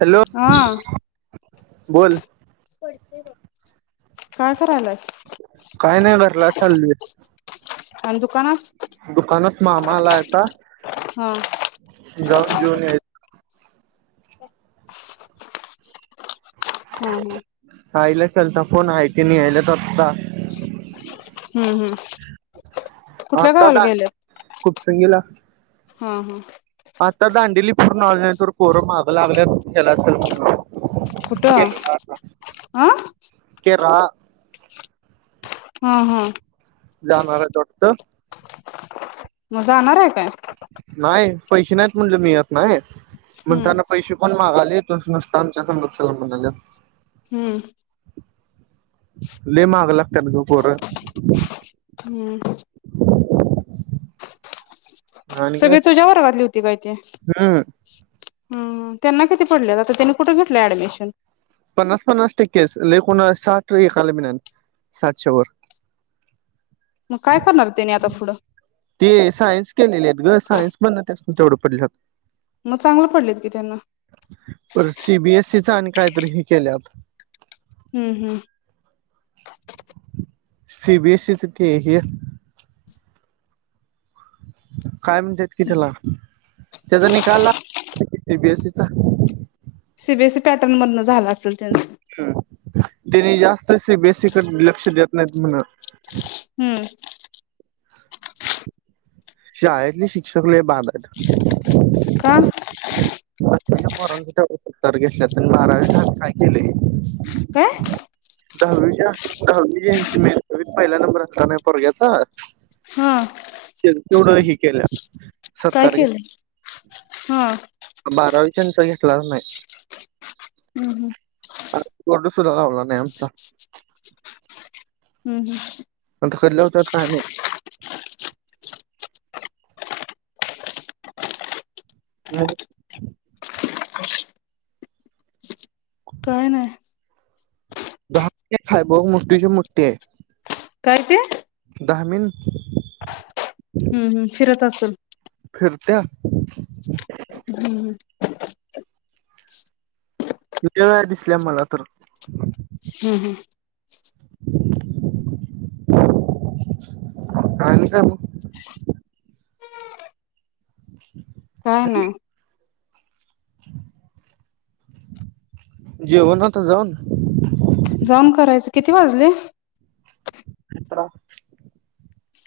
Hello हा बोल. काय करालास काही नाही भरला चालली आणि दुकानात दुकानात मामाला आता हा ह जाऊन घेऊन या [inaudible] हम्म, हम्म त्यांचा फोन आहे क निहालेत आत्ता..... हम्म हम्म कुठल्या आता गावाला दा गेले खूप चंगीला... हा हा न तर पोर मागं लागल्या चला चल.... कुठं? अं.... केरळा हं हं जाणार यात वाटतं.. मग जाणार आहे... काय नाही पैसे नाहीत म्हणटल मी येत नाय..... मग हम्म त्यांना पैसे पण मागाल.. तेच नसतं आमच्या संग चल म्हणाल्यात? हम्म लै माग ला [unintelligible] पोर.... हम्म आणि काय सगळी तुझ्यावर वाजली होती काय ते? हम्म हम्म त्यांना किती पडले आता त्यांनी कुठून घेतलं ऍडमिशन.... पन्नास पन्नास टक्के लै कोणाला साठ ऐकला बी नाय साठ च्या वर.... मग काय करणार त्यानी आता पुढं? ते सायन्स केलेले येत ग सायन्स पण त्यासनी तेवढं पडल्यात मग चांगलं पडलेत की त्यांना बरं सीबीएसईचा आणि..... काहीतरी ही केल्यात... हम्म हम्म... सी बी एस ई चे ते हे काय म्हणतेत कि त्याला? त्याचा निकाल ला सीबीएसईचा. सीबीएसी पॅटर्न मधनं झाला असेल त्यांचं... हम्म त्यांनी जास्त सि बी एस सी कड लक्ष देत नाहीत म्हण..... हम्म शाळेेतली शिक्षक लै बाधड... का दहावी च्या पोरांचा तेवढ उत्तर घेतला त्यांनी काय केले काय दहावीच्या दहावी यांची मेरीट पहिला नंबर असणार नाही पोरग्याचा हा तेवढ ही केलं.. काय केलंय हं.. बारावीच्यांच घेतला नाही? हम्म हम्म. आ बोर्ड सुद्धा लावला नाही आमचा.... हम्म हम्म [unintelligible] काय माहीत. मोहोर काय नाही [inaudible] दहा हाय बघ मोठीची मोठी हाय. काय ते? धामीन हम्म हम्म फिरत असेल. फिरत्या हम्म हम्म. किती वेळा दिसल्या मला तर. हम्म, हम्म. आणि काय मग? काय नाही [inaudible] जेवन अता जाऊन? जाम करायचं. किती वाजले? दहा,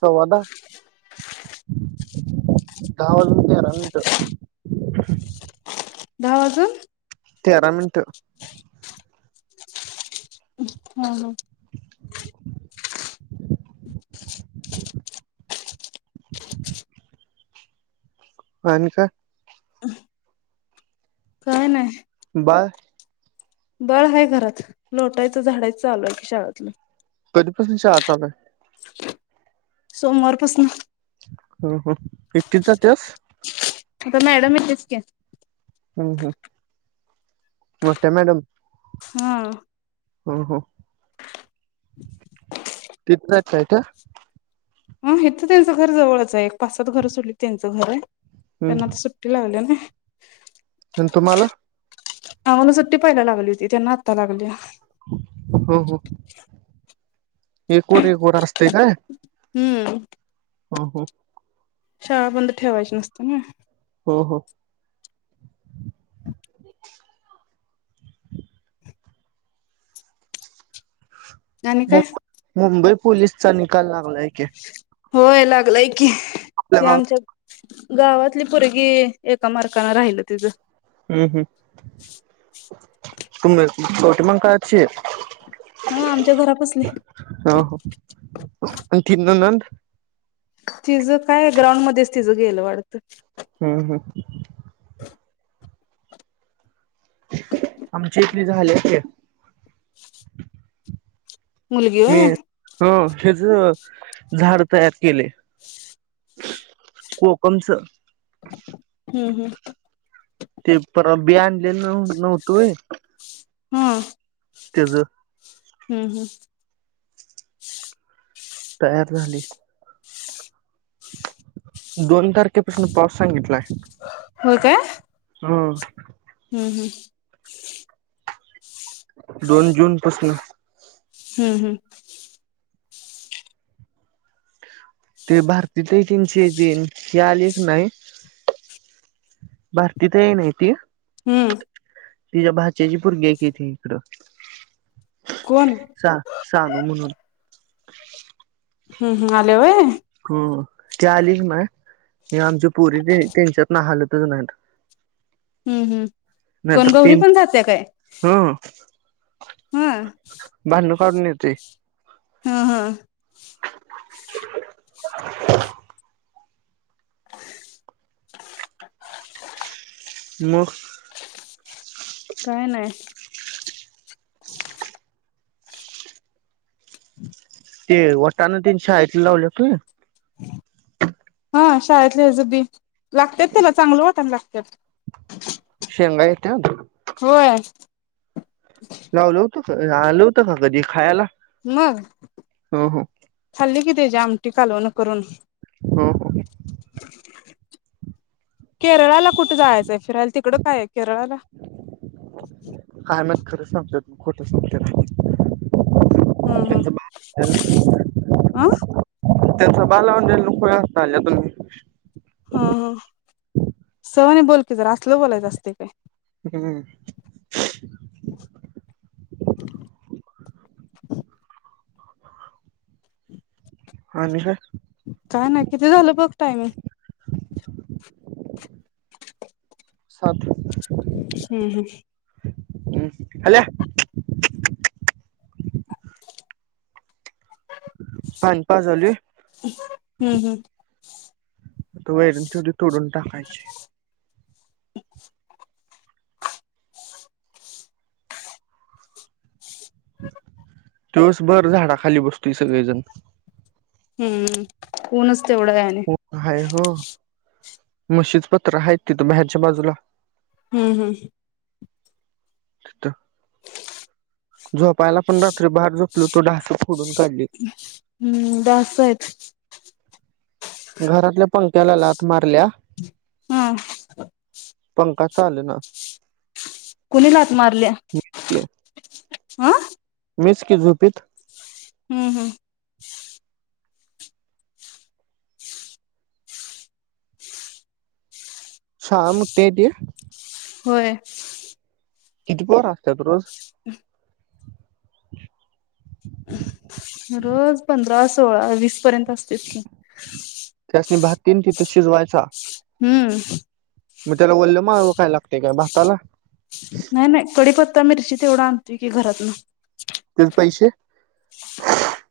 सव्वा-दहा, दहा वाजून तेरा मिनिटं दहा वाजून तेरा मिनिट. हं, हं आणि काय काय नाही बाळ बाळ आहे घरात. लोटायचं, झाडायचं आलू आहे की शाळातलं. कधीपासून शाळा चालू हाय? सोमवारपासनं हो हो एकटीच जातियास. आता मॅडम येत्याचं की. हम्म, हम्म मग त्या मॅडम हम ह हो [inaudible] तिथन आहेत काय त्या? ह हे तर त्यांचं घर जवळच आहे. एक पाच सात घर सुडलीत त्यांचं घर आहे. त्यांना हम्म आता सुट्टी लावल्या नई. आणि तुम्हाला? आम्हाला सुट्टी पहीला लागली होती त्यांना आत्ता लागली. हो, हो एक वर, एक वर असतय काय? हम्म हं हो. शाळा बंद ठेवायची नसते नई. हो, हो. [inaudible] आणि काय मुं-मुंबईत पुलिसचा निकाल ला हुलायकी होय लागलाय की. ते आमच्यात गावातली पूरगी एका मार्काने राहिल तिज हम्म, हम्म कोण ग कवठेमहांकाळची? हा आमच्या घरापसले आ हो आणि ती ननंद? तिझं काय ग्राउंडमध्येच तिझं गेलं वाटतं. हम्म हम् आमच्या इथली झाल्यात की. मुलगी वय हेच झाड तयार केलय कोकमच. हम्म हम् ते परवा बी आणलेल नव्हत होय हम्म तेज हम्म हम्म तयार झाली दोन तारखेपासनं पाऊस सांगितलाय. होय हम हम हं दोन जूनपासनं हम्म हम् ते भारती ताई त्यांची तीन हे आलीच नाही. भारती ताई आहे ना ती हम्म तिच्या भाच्याची पोरगी हाय की ति हिकड कोण सानू सानू म्हणून हम्म हम आल्या होय हो ती आली की नाय हे आमची पुरी त्यांनच्यातन हलतच नाहीत हम्म, हम्म कोण नाहीतर गौरी तीन पण जात्या काय? ह हम फाडुण येतोय. हा हा [inaudible] मग काय नाही ते वटान तेन शाळेतला लावल्यात होय हा शाळेतले हेज बी लागत्यात त्याला चांगलं वाटन लागत्यात [inaudible] शेंगा येत्यात? होय लावलं हुतं? आलं हुतं का कधी खायला? मग हो हो खाल्ली की तेजी आमटी कालवण करून हो, हो. केरळाला कुठं जायचंय फिरायला? तिकडं काय आहे केरळाला? नाही खरं सांगतोय पण खोटं [unintelligible] हम्म, हम्म त्यांचं आ? त्याचं बा लावून द्यायला नको होय [unintelligible] आल्या तुम्ही हा हा सवनी बोल की जरा असलं बोलायचं असतंय काय? हं [inaudible] आणि काय? काय नाय, किती झालं बघ टायमिंग? [inaudible] सात. हम्म हम्म हम्म हाल्या पाणी पाजालूय. हं, हं. तू वैरण तिवढी तोडून टाकायची. [inaudible] दिवसभर झाडाखाली बसतूय सगळीजण. हम्म, कोणंच तेवढं हाय आणि म्हशीचं पत्रं हायत तिथं बाहेरच्या बाजूला हम्म, हम्म. [unintelligible] झोपायला पण रात्री बाहेर झोपलोवतो. डास हम्म, डास आहेत. घरातल्या पंख्याला लाथ मारल्या हं. का चालंना? कुणी लाथ मारल्या? आ? मीच की झोपीत. हम्म, हम्म. शाळा मोठीय ती? होय. किती पोरं असत्यात रोज? रोज पंधरा, सोळा, वीसपर्यंत असतेत की. तीन तिथं शिजवायचा हम्म. मी त्याला बोलल माळवं काय लागत काय भाताला नाही-नाही कढीपत्ता, मिरची तेवढ आणतोय की घरातन त्याच पैसेे [inaudible]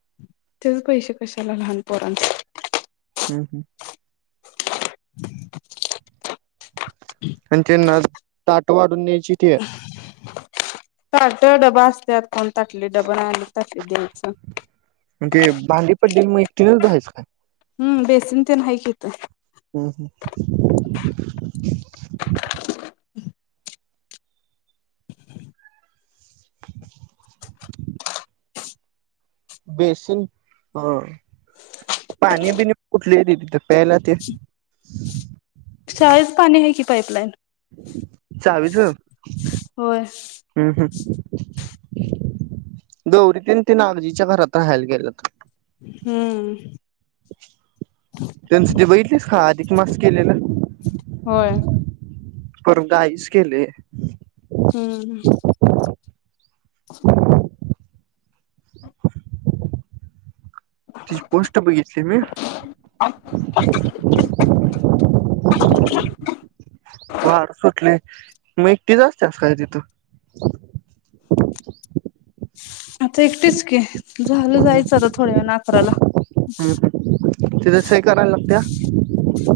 तेच पैसे कशाला लहान पोरांचे? [inaudible] हम्म हम्म आणि त्यांना ताट वाढून न्यायची ते ताट, डबा असत्यात. कोण ताटली, डबा नाही आणत. ताटलीत द्यायचं. म्हणजे भांडी पडलेल मग एकटीनच धुवायचे काय? ते नाहीत इथ हम् हम बेसन हा पाणी बिनी कुठलं येतय प्यायला शाळेच पाणी आहे की पाईपलाईन [inaudible] चावीचं होय [inaudible] हुं हुं [inaudible] द गौरी तन ते नागजीच्या घरात राहायला गेल्यात हम्म त्यांचे ते बघितलीस काय अधिक मास केलेलं? होय परत गाइस केलय. हम्म हम्म [inaudible] तिची पोस्ट बघितली मी [inaudible] वारं सुटलय मग एकटीच असतेस काय तिथं? आता एकटेच की झालं हम्म जायचंय थोड्यावेळाने आता अकराला हम्म तिथं सही करायला लागत्या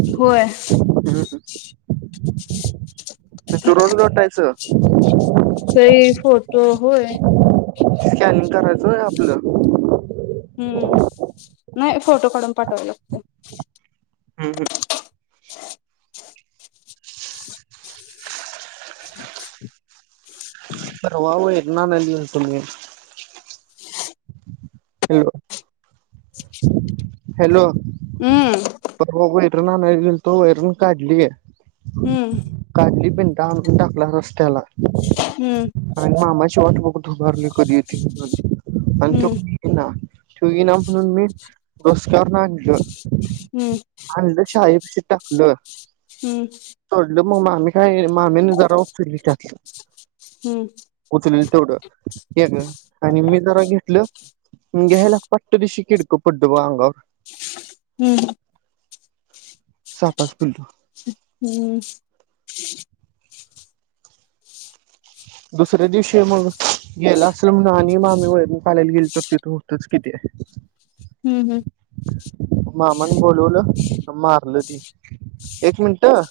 [inaudible] होय [inaudible] हम्म हम्म ते रोज लोटायचं तेही फोर ह होय [inaudible] स्कॅनिंग करायचं होय आपलं हम्म नाही फोटो काढून पाठवाव लागतय. हंम हंम परवा वैरण आणायला गेलो मी हॅलो हॅलो हुमं परवा वैरण आणायला गेलतो. वैरण काढली. हम्म टिफिन आणून टाकला रस्त्याला हम्म अ मामा शेवाट बघून दुबारला कधी येती. आणि तू हम्म [inaudible] तू येईना म्हणून मी डोसक्यावरन आणंल हम्म शाळेपाशी टाकलं हम्म तोडल मग मामी काय मामीन जरा उचली त्यातलं... हम् उचली तेवढं ते गं आणि मी जरा घेतलं मी घ्यायला पटदिशी किडक पडल बंग अंगावर हम्म - सापाच पिल्लू..... हम्म दुसऱ्या दिवशी मग गेलं असल म्हणून आणि मामी वैरण काढायला गेली तर तिथं होतच कि ते हम्म मामानं बोलवलं आणि मारलं ते एक मिनिट हं